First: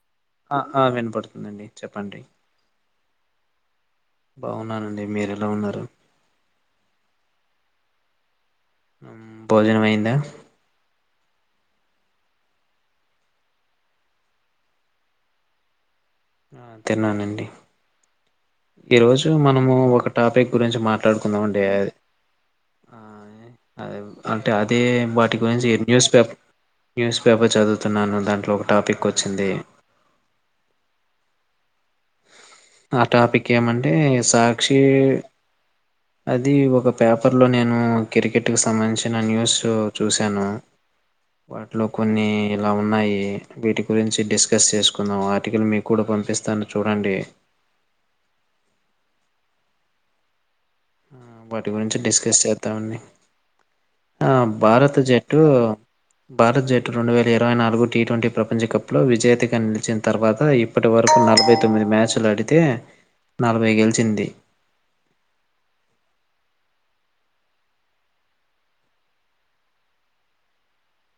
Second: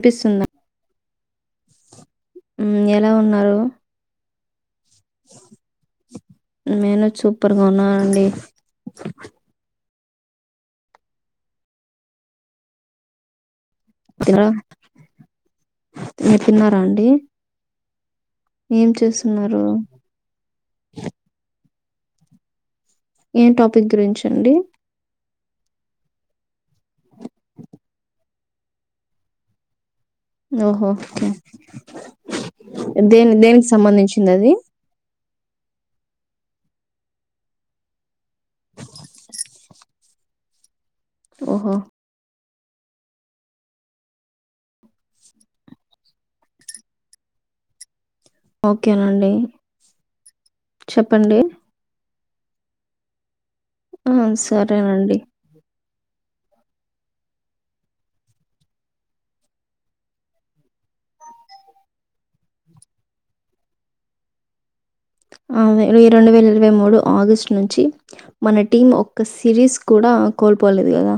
కనిపిస్తుందా ఆ ఆ వినపడుతుందండి చెప్పండి. మ్మ్ ఎలా ఉన్నారు? బాఉన్ ఉన్నానండి మీర ఎలా ఉన్నారు? ఉన్న అండి భోజనం అయిం దా ఇదర మీరు తిన్నారా అండి? ఏం ఈ రోజు చేస్తున్నారు మనము ఒక టాపిక్ గురించి మాట్లాడుకుందామ అండి అది ఆ ఏ టాపిక్ అదే గురించ అంటే అండి అదే వాటి గురించి న్యూస్ పేర్ న్యూస్ పేపర్ చదువుతున్నాను దాంట్లో ఒక టాపిక్ వచ్చింది ఓహో ఆ దేని టాపిక్ దేనికి ఏమంటే సంబంధించింది అది సాక్షి అది అది ఒక పేపర్ లో నేను క్రికెట్ కి సంబంధించిన న్యూస్ చూశాను ఓహో వాటిలో కొన్ని ఇలా ఉన్నాయి వీటి గురించి డిస్కస్ చేసుకున్నాం ఆర్టికల్ మీకు కూడా పంపిస్తాను చూడండి ఓకేనండి చెప్పండి వాటి గురించి డిస్ చేసేస్తా ఉండి ఆ భారత జట్టు భారత్ జట్టు రెండు వేల ఇరవై నాలుగు టీ ట్వంటీ ప్రపంచకప్లో విజేతగా నిలిచిన తర్వాత ఇప్పటి వరకు నలభై తొమ్మిది మ్యాచ్లు అడితే నలభై గెలిచింది రెండు వేల ఇరవై మూడు ఆగస్టు నుంచి మన టీం ఒక్క సిరీస్ కూడా కోల్పోలేదు కదా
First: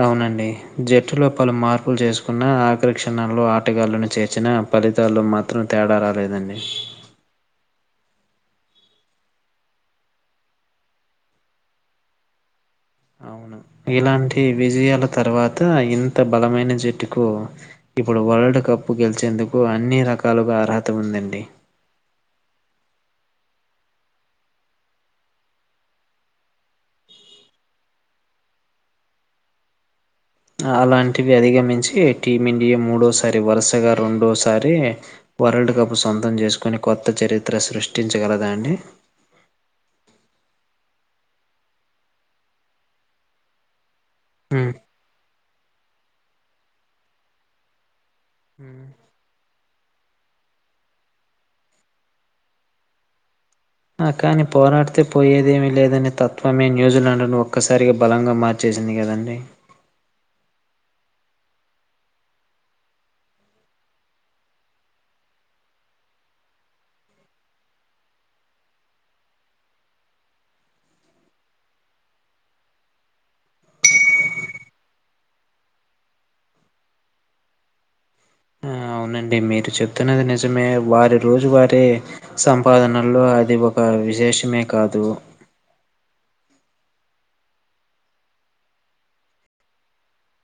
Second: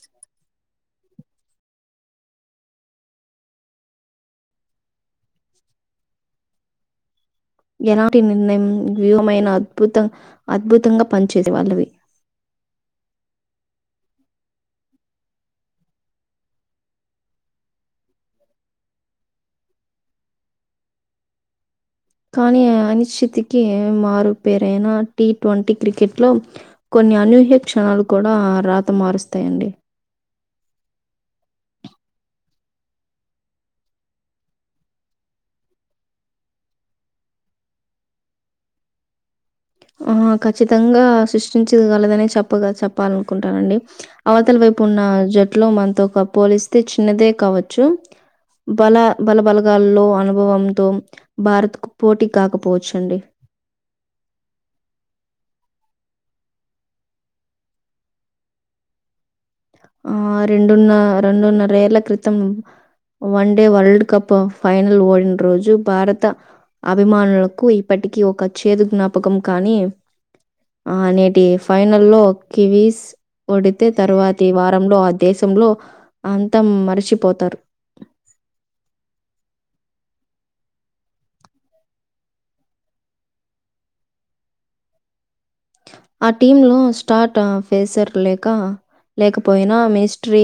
అవునండి జట్టులో పలు మార్పులు చేసుకున్న ఆఖరి క్షణాంలో ఆటగాళ్లను చేర్చిన ఫలితాల్లో మాత్రం తేడా రాలేదండి ఎలాంటి నిర్ణయం వ్యూమైన అద్భుతంగా పనిచేది వాళ్ళవి అవును ఇలాంటి విజయాల తర్వాత ఇంత బలమైన జట్టుకు ఇప్పుడు వరల్డ్ కప్ గెలిచేందుకు అన్ని రకాలుగా అర్హత ఉందండి కానీ అనిశ్చితికి మారుపేరైైన టీ ట్వంటీ క్రికెట్లో కొన్ని అనూహ్య క్షణాలు కూడా రాత మారుస్తాయండి అలాంటివి అధిగమించి టీమిండియా మూడోసారి వరుసగా రెండోసారి వరల్డ్ కప్ సొంతం చేసుకుొని కొత్త చరిత్ర సృష్టించగలదా అండి ఆ ఖచ్చితంగా సృష్టించగలదనే చెప్పగా చెప్పాలనుకుంటానండి అవతల హ్మ్. వైపు ఉన్న జట్ ఇట్లో మనతో పోలిస్తే ఇస్తే చిన్నదే కావచ్చు బల బల బలగాల్లో అనుభవంతో భారత్కు పోటీ కాకపోచ్చండి కానీ పోరాడితే పోయేదేమీ లేదనే తత్వమే న్యూజిలాండ్ను ఒక్కసారిగా బలంగా మార్చేసింది కదండి ఆ రెండున్న రెండున్నర ఏళ్ల క్రితం one day world cup final ఓడిన రోజు భారత అభిమానులకు ఇప్పటికీ ఒక చేదు జ్ఞాపకం కానీ ఆ నేటి ఫైనల్లో కివీస్ ఓడితే తర్వాత ప్రతి వారంలో ఆ దేశంలో అంత మరిచిపోతారు ఆ అవునండి మీరు చెప్తున్నది నిజమే వారి రోజు వారి సంపాదనలో అది ఒక విశేషమే కాదు ఆ టీ లో స్టార్ట్ ఫేసర్ లేక లేకపోయినా మిస్ట్రీ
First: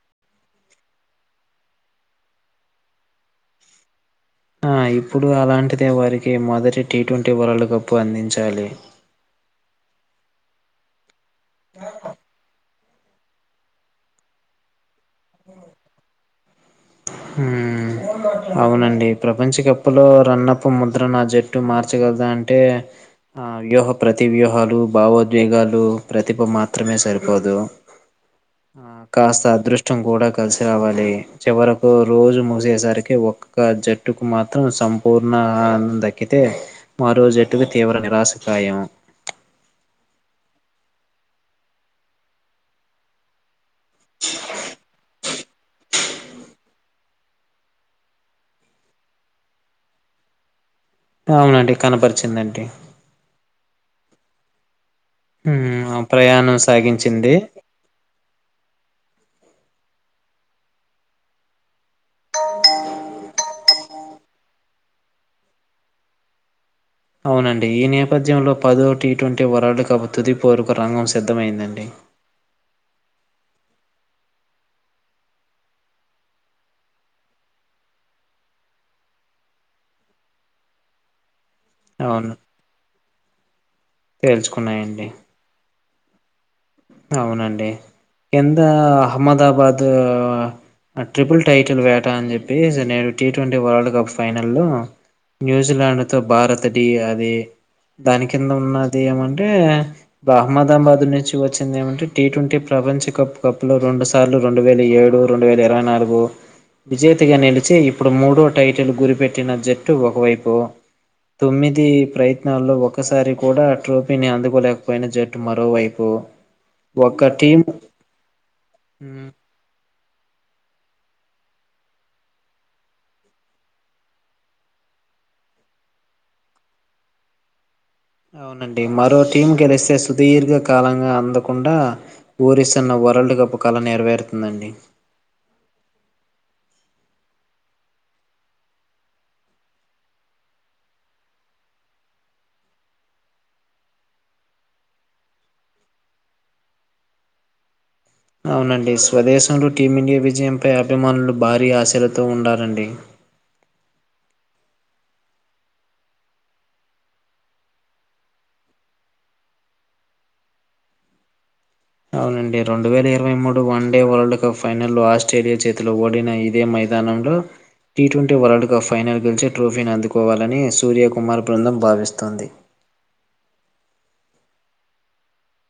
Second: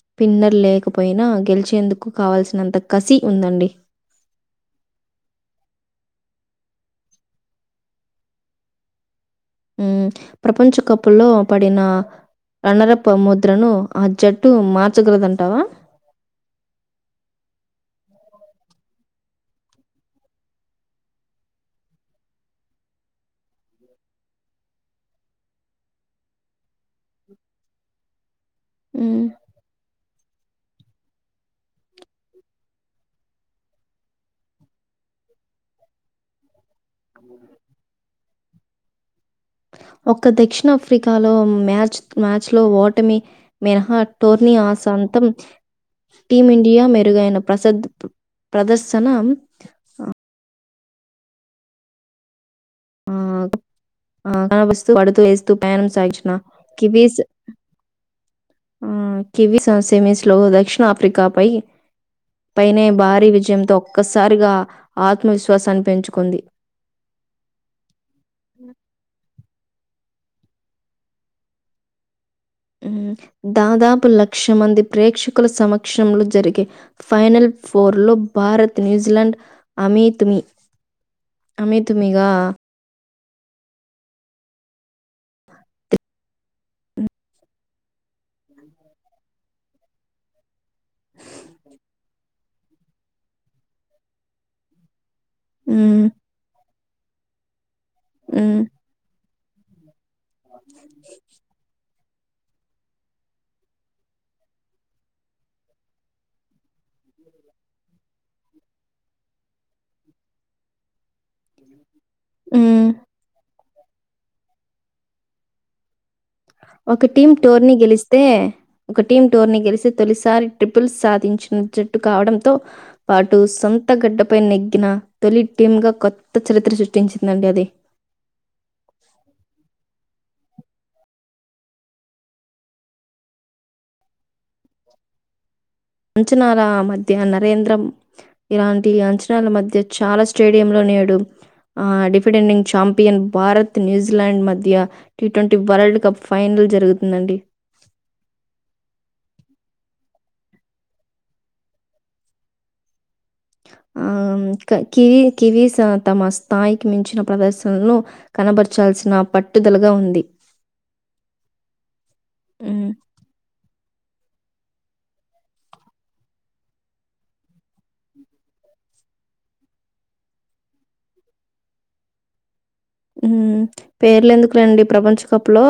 స్పిన్నర్ లేకపోయినా గెలిచేందుకు కావాల్సినంత కసి ఉందండి ఆ ఇప్పుడు అలాంటిద వారికి మొదటి టీ ట్వంటీ వరల్డ్ కప్ అందించాలి హ్మ్మ్ ప్రపంచ కప్పుల్లో పడినా అనర ముద్రను ఆ జట్టు మాత్ర చ్చుగ్రదంటావా హ్మ్మ్ అవునండి ప్రపంచకప్పులో రన్నప్ప ముద్ర నా జట్టు మార్చగలదా అంటే ఆ వ్యూహ ప్రతి వ్యూహాలు భావోద్వేగాలు ప్రతిభ మాత్రమే సరిపోదు ఆ ఉమ్. కాస్త అదృష్టం కూడా కల్సిరావాలే. చివరకు రోజు మూసేసరికి ఒక్కొక్క జట్టుకు మాత్రం సంపూర్ణ అంద దక్కితే. మరో జట్టుకి తీవ్ర నిరాశ. సాయమో. ఒక్క దక్షిణాఫ్రికాలో మ్యాచ్ మ్యాచ్ లో ఓటమి. మినహా టోర్ని ఆసాంతం. టీమిండియా మెరుగైన ప్రసద్ ప్రదర్శనం. అవునండి కనబరిచిందండి. ఆహ్, ఆహ్ రవస్. పడుతూ లేస్తూ ఉమ్ పేరెంట్స్ ఆ ఆహ్ ఇచ్చిన ప్రయాణం కివీస్. సాగించింది ఉమ్ కివి స సెమీస్లో దక్షిణ ఆఫ్రికాపై పైనే భారీ విజయంతో ఒక్కసారిగా ఆత్మవిశ్వాసాన్ని పెంచుకుంది. అవునండి ఈ నేపథ్యంలో పదో టి ట్వంటీ. వరల్డ్ కప్ తుది పోరుకు రంగం సిద్ధమైందండి. దాదాపు లక్ష మంది ప్రేక్షకుల సమక్షంలో జరిగే ఫైనల్ ఫోర్లో భారత్ న్యూజిలాండ్ అమీత్మి. అమీ తుమీగా. తేలుచుకున్నాయండి. అవునండి ఎంత అహ్మదాబాద్. ఆహ్. ఆ ట్రిపుల్ టైటిల్ వేటా అని చెప్పి. నేను T twenty world cup final లో హ్మ్. న్యూజిలాండ్ తో భారత్. తది అది. దాని కింద మ్మ్ ఉన్నది ఏమన్. అంతేగ అహ్మదాబాద్ నుంచి. నేనేమంటే టిట్వంటీ ప్రపంచ కప్ లో రెండు సార్లు రెండు వేల ఏడు, రెండు వేల ఇరవై నాలుగు విజేతగా నిలిచి ఇప్పుడు మూడో టైటిల్ గురిపెట్టిన జట్టు ఒకవైపు. తొమ్మిది ప్రయత్నాల్లో మ్మ్ ఒకసారి కూడా. ట్రోఫీని అందుకోలేకపోయిన జట్టు మరోవైపు. ఒక టీమ్ టోర్ ని గెలిస్తే ఒక టీమ్ టోర్ ని గెలిస్. తొలిసారి ట్రిపుల్స్ సాధించిన జట్టు కావడంతో పాటు సొంత గడ్డపై నెగ్గిన తొలి టీమ్ గా కొత్త చరిత్ర సృష్టించిందండి అది. అవునండి మరో టీం గెలిస్తే స. సుదీర్ఘ కాలంగా అందకుండా ఊరిస్తున్న వరల్డ్ కప్ కళ నెరవేరుతుందండి. అంచనాల మధ్య నరేంద్ర ఇలాంటి అంచనాల మధ్య చాలా స్టేడియంలో నేడు ఆ డిఫెండింగ్ ఛాంపియన్ భారత్ న్యూజిలాండ్ మధ్య టీట్వంటీ వరల్డ్ కప్ ఫైనల్ జరుగుతుందండి. అవునండి స్వదేశంలో టీమిండియా విజయంపై అభిమానులు భారీ ఆశలతో ఉండారండి. ఆహ్ కివి కివీస్ తమ స్థాయికి మించిన ప్రదర్శనలను కనబరచాల్సిన పట్టుదలగా ఉంది. అవునండి రెండు మ్మ్ వేల ఇరవై మూడు వ డే వరల్డ్ కప్ ఫైనల్లో ఆస్ట్రేలియా చేతిలో ఇదే వరల్డ్ కప్ ఆస్ట్రేలియా ఫైనల్ లో ఓడిన ఇదే మైదానంలో T twenty world cup final గెలిచి ట్రోఫీని అందుకోవాలని సూర్యకుమార్ బృందం భావిస్తోంది మ్మ్ పేర్లు ఎందుకులేండి ప్రపంచ కప్ లో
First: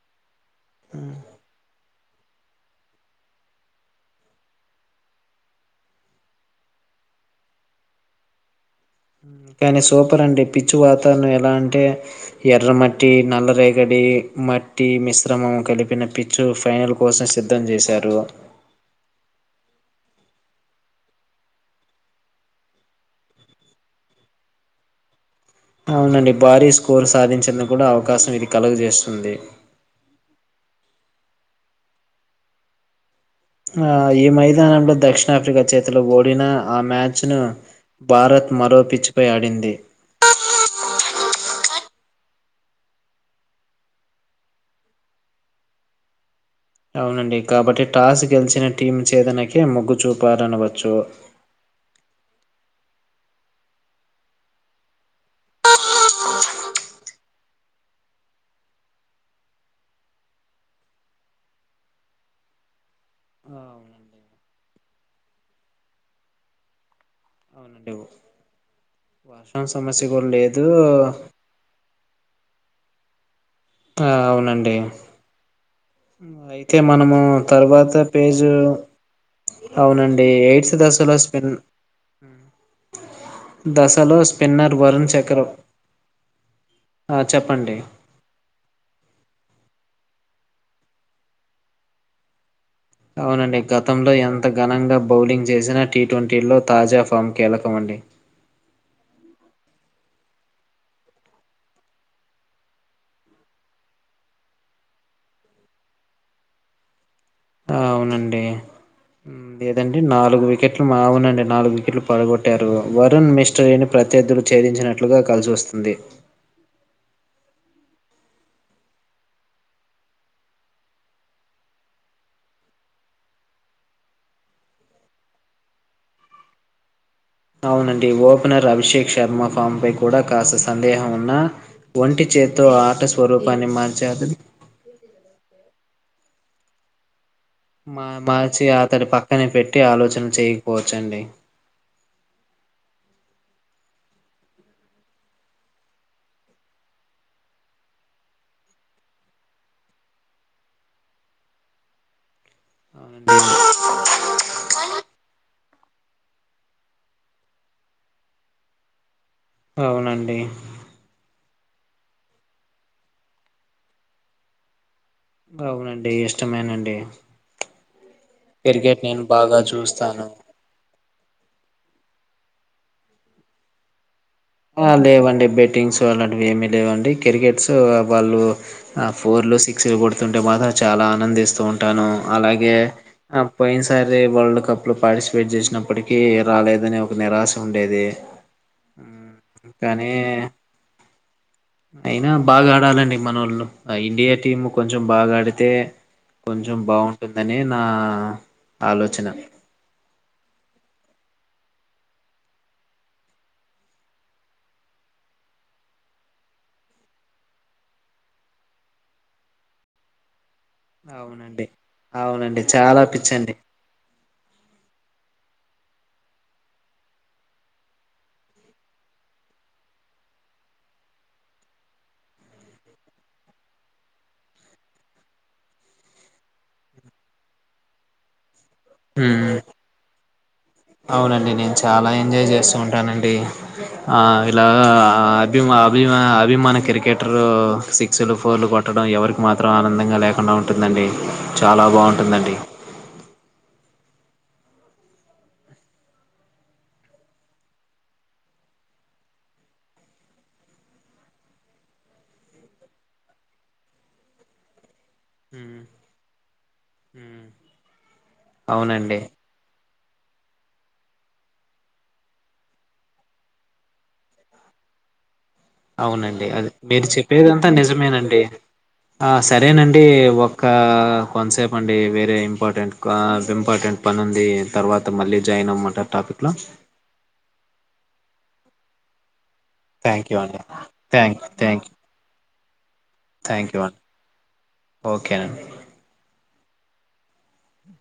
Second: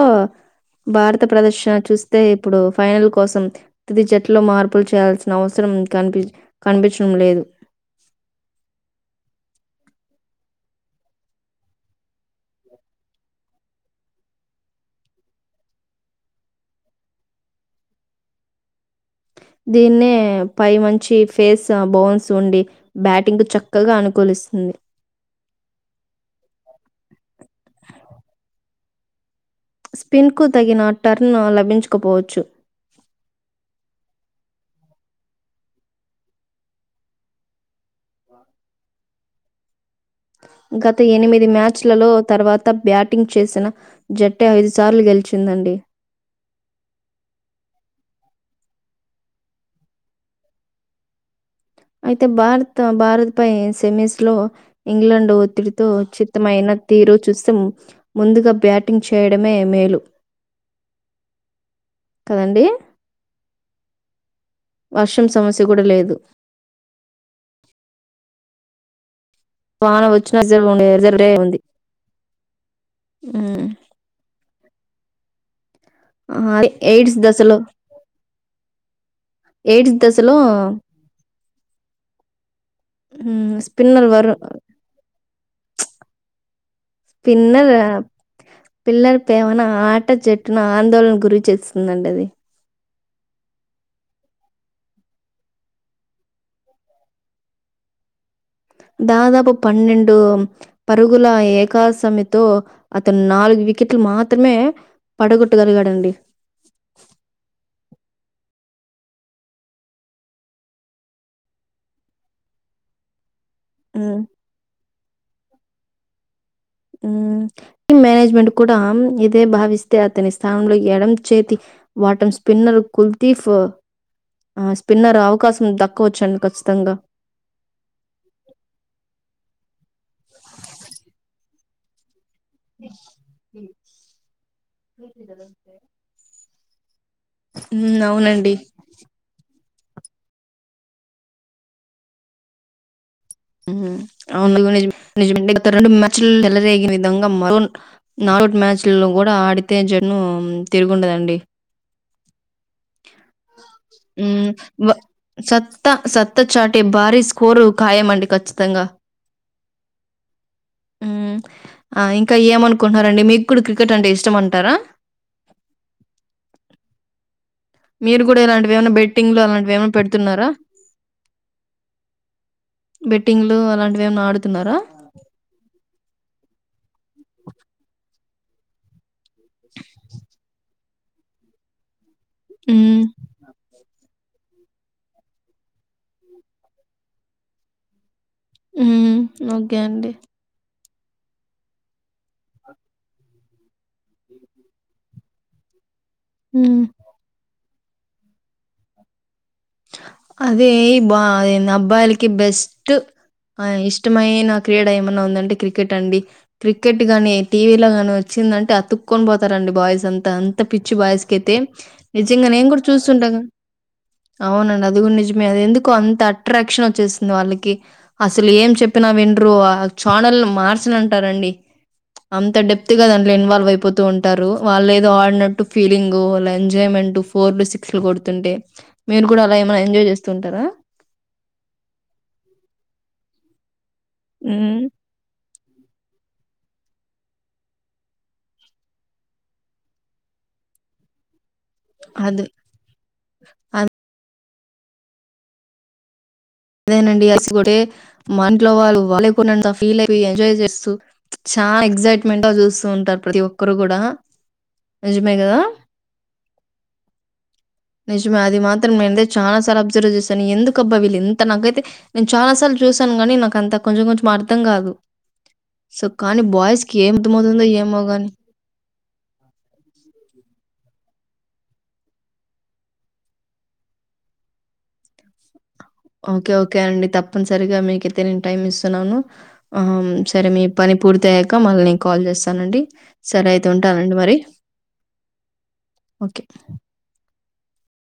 భారత ప్రదర్శన చూస్ తే ఇప్పుడు ఫైనల్ కోసం తుది జట్టులో మార్పులు చేయాల్సిన అవసరం కనిపించ కనిపించడం లేదు కానీ సూపర్ అండి పిచ్చు వాతావరణం ఎలా అంటే ఎర్ర మట్టి నల్ల రేగడి మట్టి మిశ్రమం కలిపిన పిచ్చు ఫైనల్ కోసం సిద్ధం చేశారు దీన్నే పై మంచి ఫేస్ బౌన్స్ ఉండి బ్యాటింగ్ కు చక్కగా అనుకూలిస్తుంది అవునండి భారీ స్కోర్ సాధించందుకు కూడా అవకాశం ఇది కలగ చేేస్తుంది ఉంది స్పిన్ కు తగిన టర్న్ లభించకపోవచ్చు ఆ ఈ మైదానంలో దక్షిణాఫ్రికా చేతులు ఓడిన ఆ మ్యాచ్ను భారత్ మరో పిచ్చిపై ఆడింది గత ఎనిమిది మ్యాచ్లలలో తర్వాత బ్యాటింగ్ చేసిన జట్టే ఐదు సార్లు గెలిచిందండి అవునండి కాబట్టి టాస్ గెలిచిన టీం చేదనకి మొగ్గు చూపారనవచ్చు అయితే భారత్ భారత్ పై సెమీస్ తో ఇంగ్లాండ్ ఒత్తిడితో చిత్తమైన తీరు చూస్తే ముందుగా బ్యాటింగ్ చేయడమే మేలు కదండి ఆ, అవునండి వర్షం సమస్య కూడా లేదు అవునండి వర్షం వాన సమస్య కూడా వచ్చిన జ లేదు. జరుడే ఉంది ఉమ్, ఆ అవునండి ఏం ఆ, అదే అయితే ఎయిడ్స్ మనము దశలో తర్వాత పేజు ఎయిడ్స్ అవునండి దశలో ఎయిడ్స్ దశలో స్పన్ ఉమ్, స్పిన్నర్ దశలో వరు స్పిన్నర్ వరుణ్ చక్ర స్పిన్నర్ పిల్లర్ పేవన ఆట జట్టును ఆందోళన గురి చేస్తుందండి అది అవునండి గతంలో ఎంత ఘనంగా బౌలింగ్ చేసినా టీ ట్వంటీలో తాజా ఫామ్ కీలకమండి దాదాపు పన్నెండు పరుగుల ఏకాసమితో అతను నాలుగు వికెట్లు మాత్రమే పడగొట్టగలిగాడండి అవునండి లేదండి నాలుగు వికెట్లు అవునండి నాలుగు వికెట్లు పడగొట్టారు వరుణ్ మిస్ స్టీని హ్మ్ ప్రత్యర్థలు ఛేదినట్లు కలిసిస్తస్తుంది ఉంది మ్మ్ టీమ్ మేనేజ్మెంట్ కూడా ఇదే భావిస్తే అతని స్థానంలో ఎడం చేతి వాటం స్పిన్నర్ కుల్తీఫ్ ఆ స్పిన్నర్ అవకాశం దక్కవచ్చండి ఖచ్చితంగా అవునండి ఓపెనర్ అభిషేక్ శర్మ ఫామ్ పై కూడా కాస్త సందేహం ఉన్నా వంటి చేతో ఆట స్వరూపాన్ని మార్చేత్తది హ్మ్. మా అవునండి. మార్చి అతడు పక్కనే పెట్ ట్టి ఆలోచన చేయకపోవచ్చండి [inaudible] గ రెండు మ్యాచ్ ఎలరేగే విధంగా మరో నాలుగు మ్యాచ్లో కూడా ఆడితే జన్న తిరుగుండదండి అవునండి మ్మ్ వ సత్ త్త సత్త చాటే భారీ స్కోరు ఖాయమండి ఖచ్చితంగా అవునండి హ్మ్. ఆ ఇంకా ఏమనుకుంటునరండి మీకు కూడా క్రికెట్ అంటే ఇష్టం అంటారా అవునండి ఇష్టమేనండి మీరు కూడా ఇలాంటివి ఏమైన్నా క్రికెట్ నేను బెట్టింగ్ లో బాగా అలాంటివి ఏమైనా చూస్తాను పెడుతున్నారా బెట్టింగ్లు అలాంటివి ఏమన్నా ఆడుతున్నారా ఆ లేవండి బెట్టింగ్స్ అలాంటివి ఏమి లేవండి క్రికెట్స్ వాళ్ళు ఫోర్లు సిక్స్లు కొడుతుంటే మాత్రం చాలా ఆనందిస్తూ ఉంటాను అలాగే హ్మ్. ఆ పోయిన సారి అరే వరల్డ్ కప్ లో పార్టిసిపేట్ చేసినప్పటికీ రాలేదని ఒక నిరాశ ఉండేది ఉ కానీ అయినా బాగా ఆడాలండి మనోళ్లు ఇండియా టీమ్ కొంచెం బాగా ఆడితే కొంచెం హ్మ్. బాగుంటుందని నా ఆలోచన అదే బా అబ్బాయిలకి బెస్ట్ ఇష్టమైన క్రీడ ఏమన్నా ఉందంటే క్రికెట్ అండి. క్రికెట్ కాని టీవీలో గాని వచ్చిందంటే అతుక్కొని పోతారండి బాయ్స్ అంతా ఇంత పిచ్చి బాయస్కైతే అవునండి నిజంగా అవునండి నేను కూడా చాలా చూస్తుంటాగా పిచ్చండి అవునండి అది గుడానిజమే. అది ఎందుకొ అంత అట్రాక్షన్ వచ్చేస్తుంది. వాళ్ళకి అసలు ఏం చెప్పినా వినరు, ఆ ఛానల్ మార్చనంటారండి. అంత డెప్త్ గా దాంట్లో ఇన్వాల్వ్ అయిపోతూ ఉంటారు వాళ్ళు ఏదో ఆడినట్టు ఫీలింగ్ వాళ్ళ ఎంజాయ్మెంట్ ఫోర్లు సిక్స్లు కొడుతుంటే మీరు కూడా అలా ఏమైనా ఎంజాయ్ చేస్తూ ఉంటారా? అవునండి నేను చాలా ఎంజాయ్ చేస్తూ ఉంటానండి ఆ ఇలాగ హ్మ్. ఆ ఇ మా అభిమా అభిమాన క్రికెటరు సిక్స్లు ఫోర్లు కొట్టడం ఎవరికి మాత్రం ఆనందంగా లేకుండా ఉంటుందండి చాలా అదే. బాగుంటుందండి అదేనండి అస్కోటీ కూడా మన ఇంట్లో వాళ్ళు వాలేకు ఫీల్ అయి ఎంజాయ్ చేస్తూ చాలా ఎక్సయిట్మెంట్ గా చూస్తూ ఉంటారు ప్రతి ఒక్కరు కూడా నిజమే కదా మ్మ్ మ్మ్ నిజమే అది మాత్రం అవునండి నేనైతే చాలా సార్లు అబ్ ర్ జూశాను ఎందుకబ్బా వీల్లు ఇం అంత నాకైతే నేను చాలా సార్లు చూసాను గానీ నాకు అంత కొంచెం కొంచెం అర్థం కాదు సో, కానీ అవునండి అది బాయ్స్‌కి మీరు ఏం అర్థమవుతుందో చెప్పేదంతా ఏమో గాని. నిజమేనండి ఆ సరేనండి ఒక కొన్సేప్ అండి వేరే ఇంపార్టెంట్ ఆ ఇంపార్టెంట్ పని ఉంది తర్వాత మళ్ళీ జాయిన్ అవమ ఓకే ఓకే అండి తప్పనిసరిగా మీకైయితే నేను టైమ్ ఇస్తున్నాను నను అహ థ్యాంక్ యూ సరే అండి మీ పని పూర్తి థ్యాంక్ అయ్యాక మళ్ళ థ్యాంక్ నేను కాల్ చేస్ అనండి సరే అయితే థ్యాంక్ యూ అండి ఉంటానండి మరి ఓకేనండి ఓకే